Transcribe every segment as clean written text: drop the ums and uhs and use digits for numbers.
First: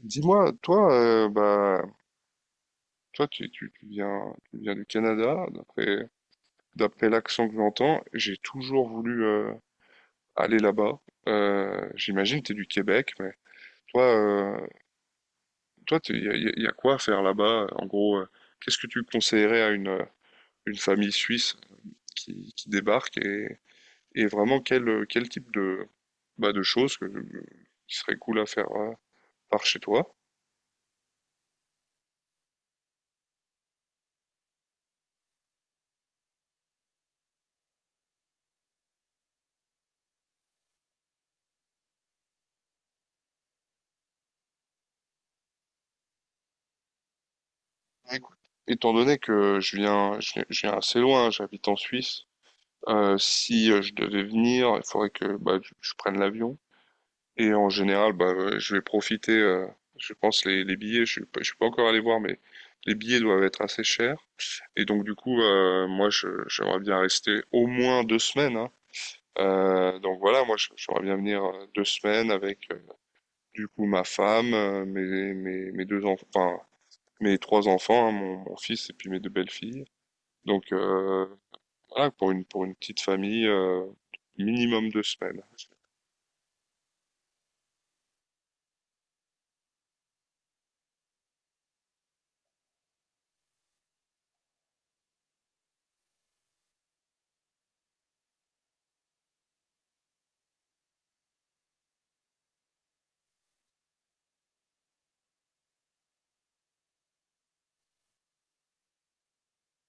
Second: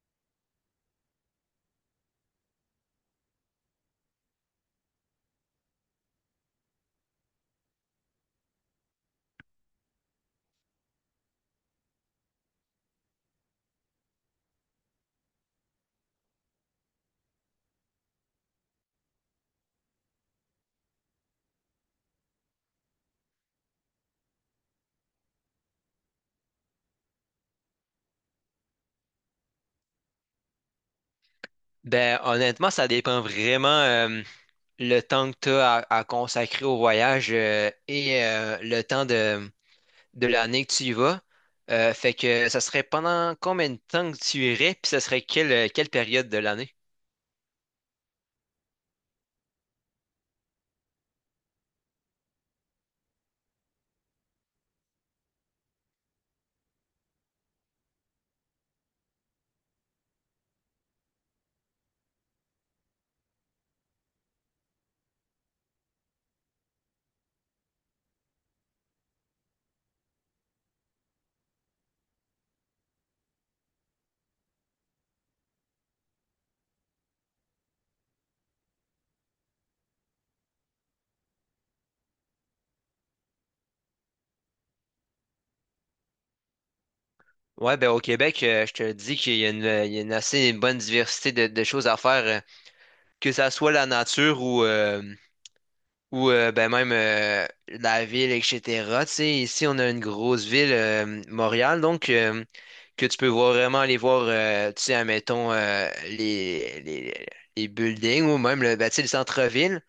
Dis-moi, toi, toi, tu viens du Canada, d'après l'accent que j'entends. J'ai toujours voulu aller là-bas. J'imagine que tu es du Québec, mais toi, euh, toi, il y a, y a- y a quoi à faire là-bas? En gros, qu'est-ce que tu conseillerais à une famille suisse qui débarque et vraiment quel type de, de choses qui serait cool à faire par chez toi? Ben, honnêtement, ça dépend vraiment le temps que tu as à consacrer au voyage et le temps de l'année que tu y vas. Fait que ça serait pendant combien de temps que tu irais, puis ça serait quelle période de l'année? Écoute, étant donné que je viens assez loin, j'habite en Suisse. Si je devais venir, il faudrait que je prenne l'avion. Et en général, je vais profiter, je pense, les billets, je suis pas encore allé voir, mais les billets doivent être assez chers. Et donc, moi, j'aimerais bien rester au moins deux semaines, hein. Donc voilà, j'aimerais bien venir deux semaines avec, du coup, ma femme, mes deux enfants, enfin, mes trois enfants, hein, mon fils et puis mes deux belles-filles. Donc, voilà, pour une petite famille, minimum deux semaines. Ouais, ben au Québec, je te dis qu'il y a une, il y a une assez bonne diversité de choses à faire, que ça soit la nature ou ben même la ville, etc. Tu sais, ici, on a une grosse ville, Montréal, donc que tu peux voir vraiment aller voir, tu sais, admettons, les buildings ou même ben, tu sais, le centre-ville.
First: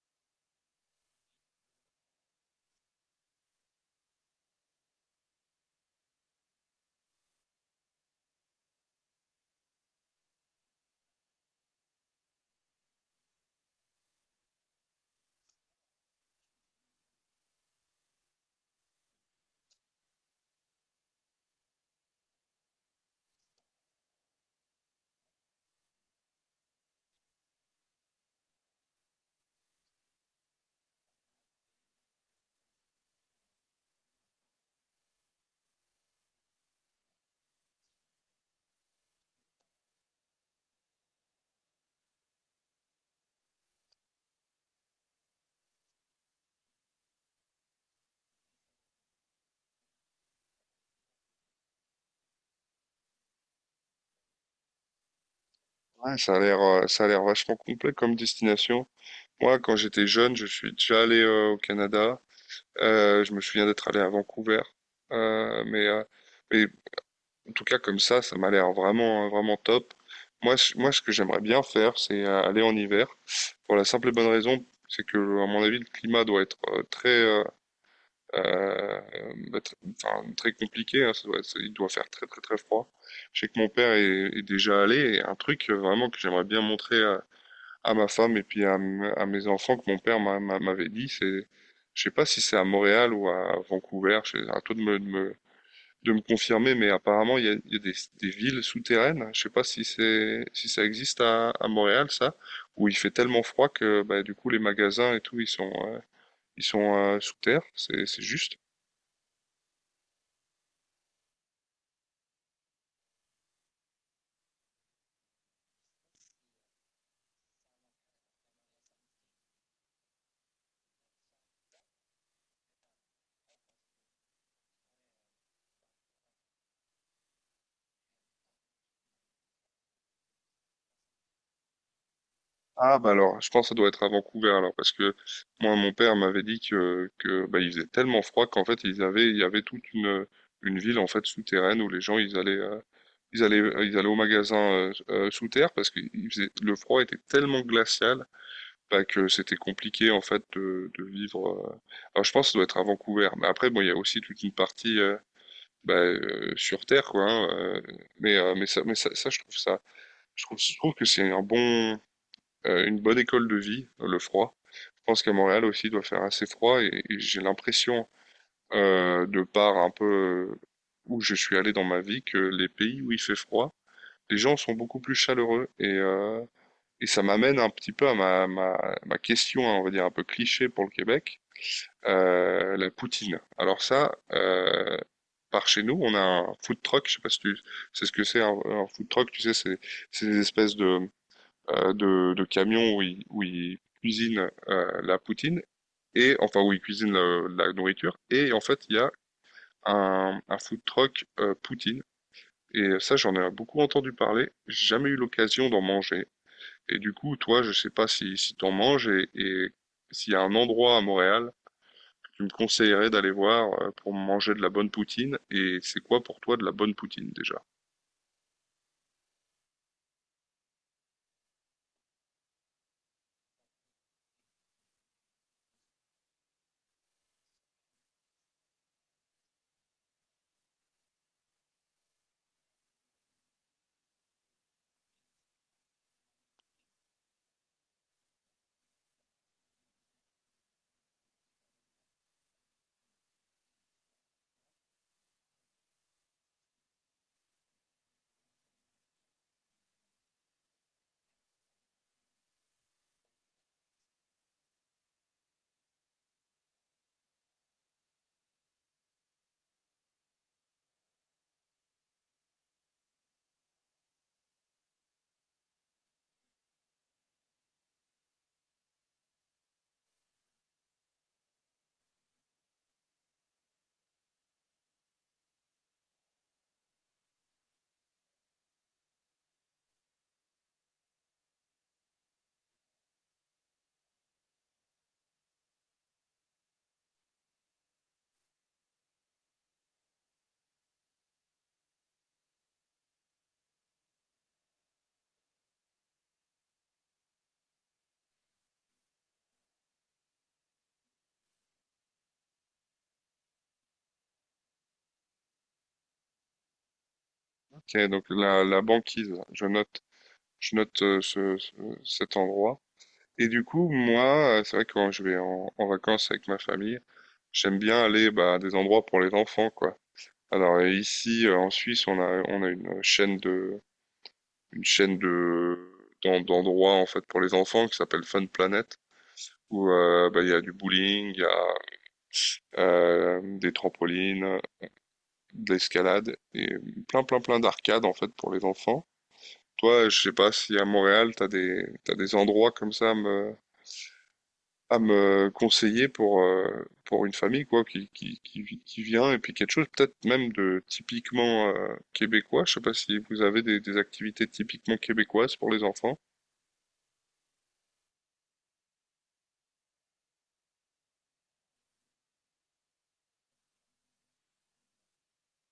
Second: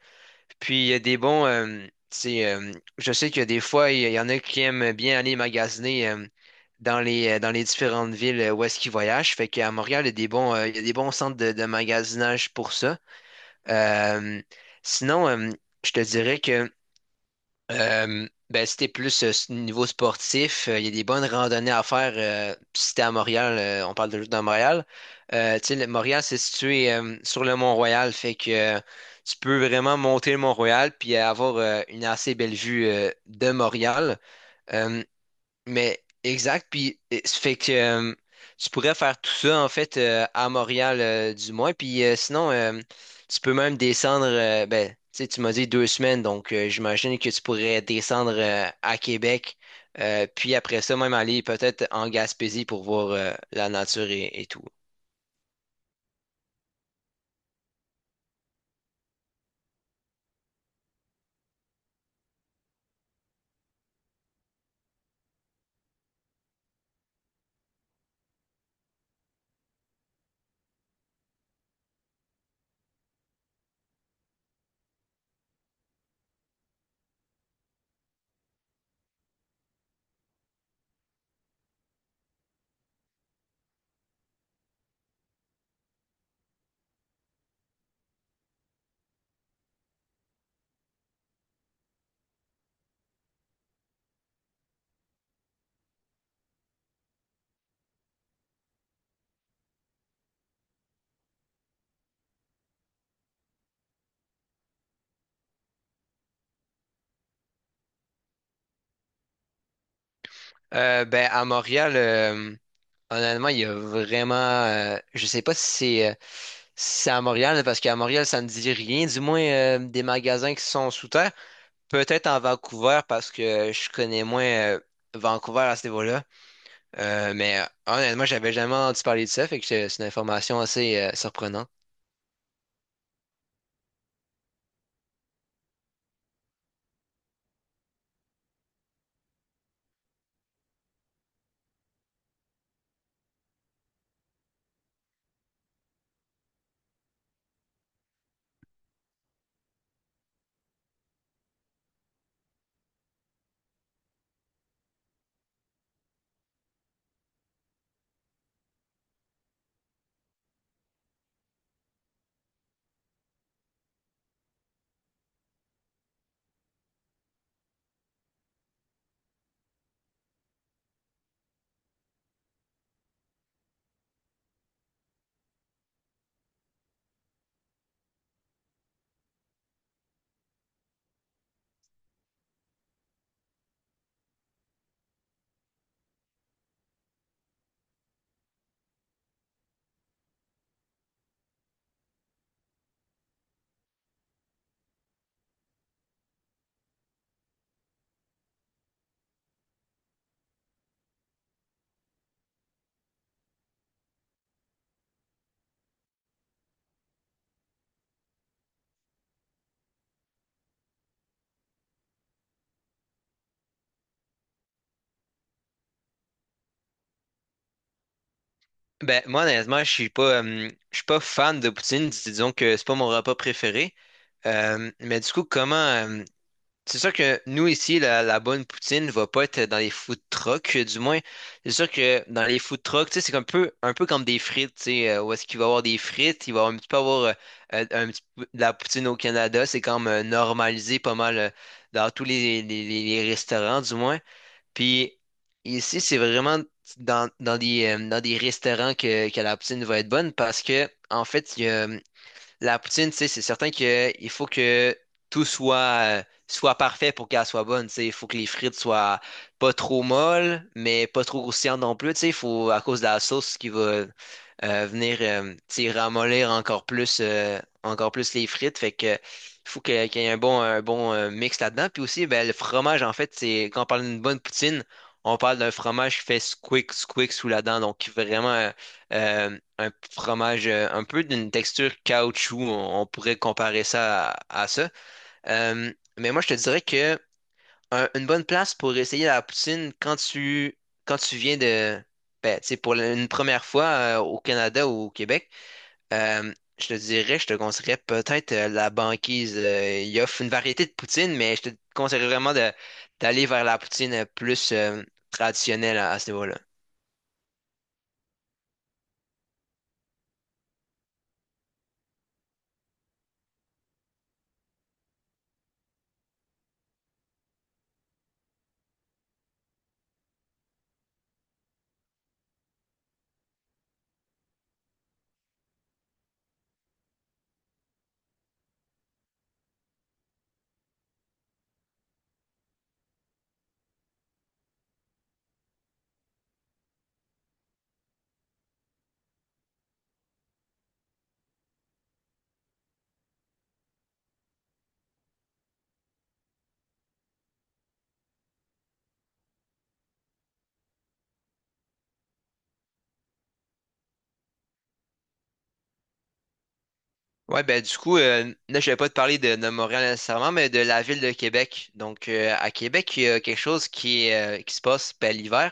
Puis il y a des bons, tu sais, je sais que des fois, il y en a qui aiment bien aller magasiner dans les différentes villes où est-ce qu'ils voyagent. Fait qu'à Montréal, il y a des bons, il y a des bons centres de magasinage pour ça. Euh, sinon, je te dirais que... Ben, si t'es plus niveau sportif, il y a des bonnes randonnées à faire. Si t'es à Montréal, on parle de juste dans Montréal. Tu sais, Montréal, c'est situé sur le Mont-Royal, fait que tu peux vraiment monter le Mont-Royal puis avoir une assez belle vue de Montréal. Euh, mais exact, puis ça fait que tu pourrais faire tout ça en fait à Montréal du moins, puis sinon tu peux même descendre, ben tu sais tu m'as dit deux semaines, donc j'imagine que tu pourrais descendre à Québec, puis après ça même aller peut-être en Gaspésie pour voir la nature et tout. Ah, ça a l'air vachement complet comme destination. Moi, quand j'étais jeune, je suis déjà allé au Canada. Je me souviens d'être allé à Vancouver. Euh, mais, euh, mais en tout cas, comme ça m'a l'air vraiment top. Moi, ce que j'aimerais bien faire, c'est aller en hiver. Pour la simple et bonne raison, c'est que, à mon avis, le climat doit être euh, bah, tr- enfin, très compliqué, hein. Il doit faire très, très, très froid. Je sais que mon est déjà allé. Et un truc vraiment que j'aimerais bien montrer, à ma femme et puis à mes enfants, que mon m'avait dit. C'est, je sais pas si c'est à Montréal ou à Vancouver. À toi de de me confirmer, mais apparemment il y a des villes souterraines. Je sais pas si c'est, si ça existe à Montréal, ça, où il fait tellement froid que du coup les magasins et tout ils sont sous terre. C'est juste. Ben à Montréal, honnêtement il y a vraiment, je sais pas si c'est si c'est à Montréal, parce qu'à Montréal, ça ne dit rien, du moins des magasins qui sont sous terre. Peut-être en Vancouver parce que je connais moins Vancouver à ce niveau-là. Mais honnêtement, j'avais jamais entendu parler de ça, fait que c'est une information assez surprenante. Ah bah alors, je pense que ça doit être à Vancouver alors, parce que moi mon père m'avait dit que bah, il faisait tellement froid qu'en fait ils avaient il y avait toute une ville en fait souterraine où les gens ils allaient ils allaient au magasin sous terre parce que le froid était tellement glacial, bah, que c'était compliqué en fait de vivre, Alors je pense que ça doit être à Vancouver, mais après bon il y a aussi toute une partie sur terre quoi, hein. Je trouve ça je trouve que c'est un bon une bonne école de vie, le froid. Je pense qu'à Montréal aussi il doit faire assez froid, et j'ai l'impression, de par un peu où je suis allé dans ma vie, que les pays où il fait froid, les gens sont beaucoup plus chaleureux, et ça m'amène un petit peu à ma question, hein, on va dire un peu cliché pour le Québec, la poutine. Alors ça, par chez nous, on a un food truck, je sais pas si tu sais ce que c'est un food truck, tu sais, c'est des espèces de de camions où où ils cuisinent la poutine et enfin où ils cuisinent la nourriture. Et en fait, il y a un food truck poutine. Et ça, j'en ai beaucoup entendu parler. J'ai jamais eu l'occasion d'en manger. Et du coup, toi, je sais pas si t'en manges, et s'il y a un endroit à Montréal que tu me conseillerais d'aller voir pour manger de la bonne poutine. Et c'est quoi pour toi de la bonne poutine déjà? Ben, moi, honnêtement, je suis pas fan de poutine. Disons que c'est pas mon repas préféré. Euh, mais du coup, comment, euh, C'est sûr que nous ici, la bonne poutine va pas être dans les food trucks, du moins. C'est sûr que dans les food trucks, tu sais, c'est un peu comme des frites, tu sais, où est-ce qu'il va y avoir des frites, il va un petit peu avoir un petit peu de la poutine au Canada, c'est comme normalisé pas mal dans tous les restaurants, du moins. Puis ici, c'est vraiment dans des restaurants que la poutine va être bonne parce que, en fait, il y a, la poutine, tu sais, c'est certain que il faut que tout soit parfait pour qu'elle soit bonne. Tu sais, il faut que les frites soient pas trop molles, mais pas trop croustillantes non plus. Tu sais, il faut, à cause de la sauce qui va venir, tu sais, ramollir encore plus les frites. Fait que, il qu'il y ait un bon mix là-dedans. Puis aussi, ben, le fromage, en fait, c'est, quand on parle d'une bonne poutine, on parle d'un fromage qui fait squick, squick sous la dent. Donc, vraiment, un fromage un peu d'une texture caoutchouc, on pourrait comparer ça à ça. Mais moi, je te dirais que une bonne place pour essayer la poutine quand tu viens de, ben, tu sais, pour une première fois au Canada ou au Québec, je te dirais, je te conseillerais peut-être la banquise. Il offre une variété de poutine, mais je te conseillerais vraiment d'aller vers la poutine plus traditionnelle à ce niveau-là. Ok, donc la banquise, je note cet endroit. Et du coup, moi, c'est vrai que quand je vais en vacances avec ma famille, j'aime bien aller bah, à des endroits pour les enfants, quoi. Alors en Suisse, on a une chaîne de, une chaîne d'endroits en fait pour les enfants qui s'appelle Fun Planet, où bah, il y a du bowling, il y a des trampolines, de l'escalade et plein, plein, plein d'arcades en fait pour les enfants. Toi, je sais pas si à Montréal, t'as des endroits comme ça à me conseiller pour une famille quoi qui vient, et puis quelque chose peut-être même de typiquement québécois. Je sais pas si vous avez des activités typiquement québécoises pour les enfants. Ouais, ben du coup, là, je vais pas te parler de Montréal nécessairement, mais de la ville de Québec. Donc, à Québec, il y a quelque chose qui qui se passe ben, l'hiver.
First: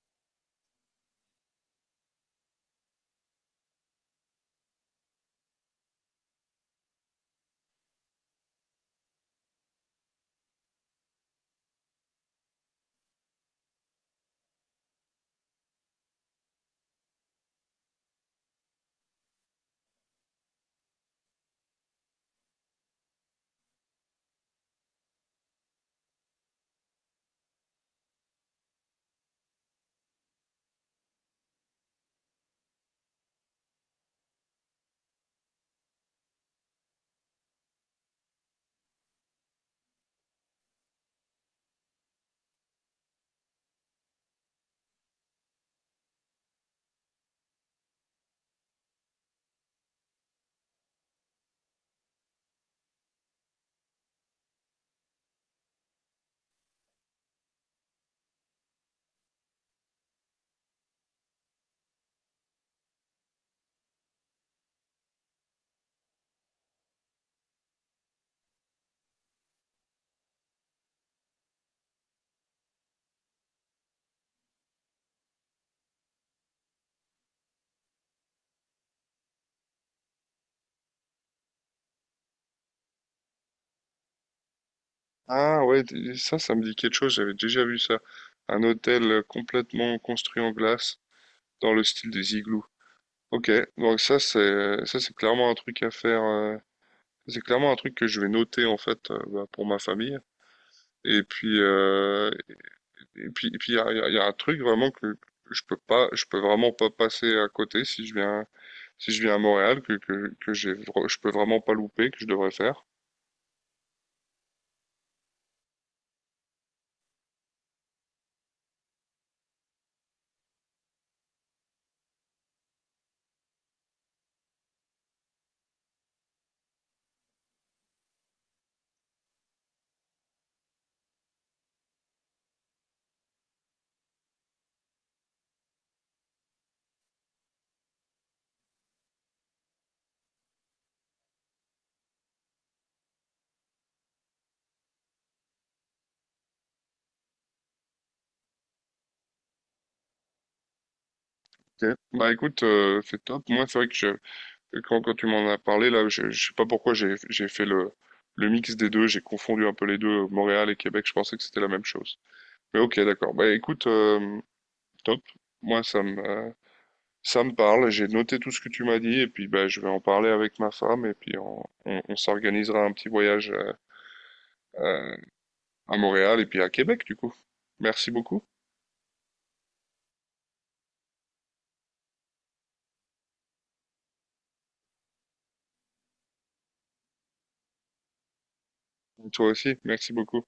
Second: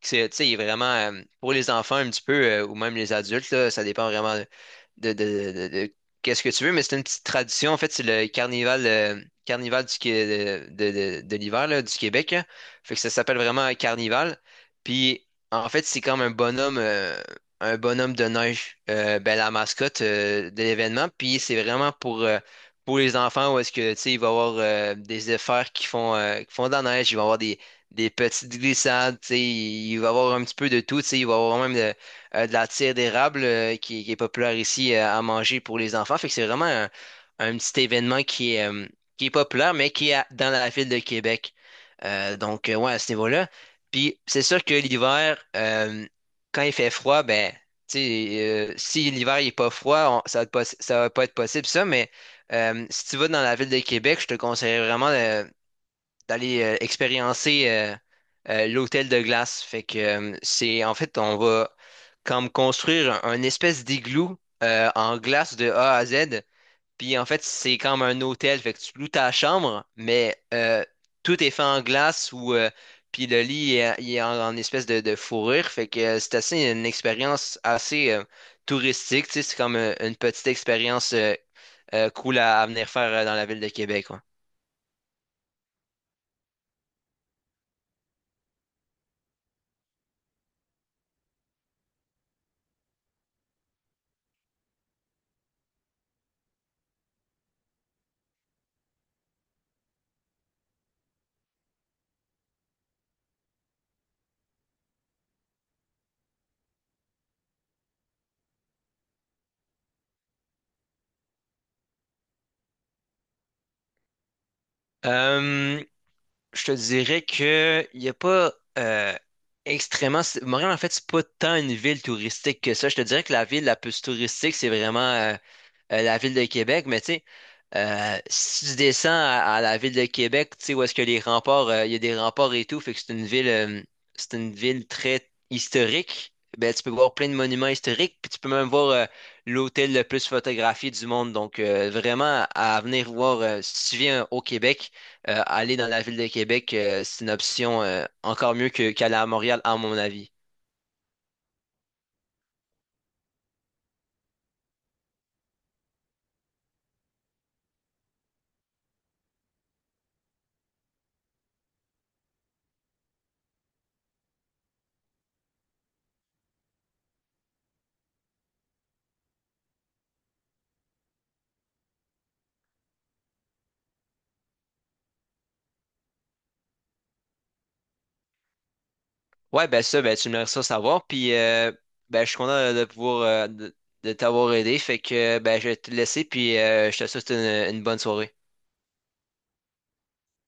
C'est, tu sais, il est vraiment pour les enfants un petit peu, ou même les adultes, là, ça dépend vraiment de qu'est-ce que tu veux, mais c'est une petite tradition. En fait, c'est le carnival, carnival du, Qué- de l'hiver là, du Québec. Là. Fait que ça s'appelle vraiment un carnival. Puis, en fait, c'est comme un bonhomme. Un bonhomme de neige, ben, la mascotte de l'événement. Puis c'est vraiment pour les enfants où est-ce que tu sais, il va y avoir des efforts qui font de la neige, il va y avoir des petites glissades, tu sais, il va y avoir un petit peu de tout, tu sais, il va y avoir même de la tire d'érable qui est populaire ici à manger pour les enfants. Fait que c'est vraiment un petit événement qui est populaire, mais qui est dans la ville de Québec. Donc, ouais, à ce niveau-là. Puis c'est sûr que l'hiver, quand il fait froid, ben, tu sais, si l'hiver il est pas froid, ça va être ça va pas être possible ça, mais si tu vas dans la ville de Québec, je te conseille vraiment d'aller expériencer l'hôtel de glace. Fait que c'est en fait on va comme construire un espèce d'igloo en glace de A à Z. Puis en fait, c'est comme un hôtel, fait que tu loues ta chambre, mais tout est fait en glace ou puis le lit est, il est en espèce de fourrure, fait que c'est assez une expérience assez touristique, tu sais, c'est comme une petite expérience cool à venir faire dans la ville de Québec, ouais. Ah ouais, ça, ça me dit quelque chose. J'avais déjà vu ça. Un hôtel complètement construit en glace dans le style des igloos. Ok, donc ça c'est clairement un truc à faire. C'est clairement un truc que je vais noter en fait bah, pour ma famille. Et puis, euh, et puis il y a, il y a un truc vraiment que je peux vraiment pas passer à côté si je viens, si je viens à Montréal, que j'ai, je peux vraiment pas louper, que je devrais faire. Euh, je te dirais que il y a pas euh, extrêmement Montréal en fait c'est pas tant une ville touristique que ça. Je te dirais que la ville la plus touristique c'est vraiment la ville de Québec, mais tu sais. Si tu descends à la ville de Québec, tu sais, où est-ce que les remparts, il y a des remparts et tout, fait que c'est une ville très historique. Ben, tu peux voir plein de monuments historiques, puis tu peux même voir l'hôtel le plus photographié du monde. Donc, vraiment, à venir voir, si tu viens au Québec, aller dans la ville de Québec, c'est une option encore mieux qu'aller à Montréal, à mon avis. Ok, bah écoute, c'est top. Moi, c'est vrai que quand tu m'en as parlé, là, je sais pas pourquoi j'ai fait le mix des deux, j'ai confondu un peu les deux, Montréal et Québec, je pensais que c'était la même chose. Mais ok, d'accord. Bah écoute, top. Moi, ça me, euh, Ça me parle, j'ai noté tout ce que tu m'as dit, et puis bah, je vais en parler avec ma femme, et puis on s'organisera un petit voyage euh, à Montréal et puis à Québec du coup. Merci beaucoup. Ouais, ben ça, ben tu me laisseras savoir. Puis ben, je suis content de pouvoir de t'avoir aidé. Fait que ben je vais te laisser, puis je te souhaite une bonne soirée. Toi aussi, merci beaucoup.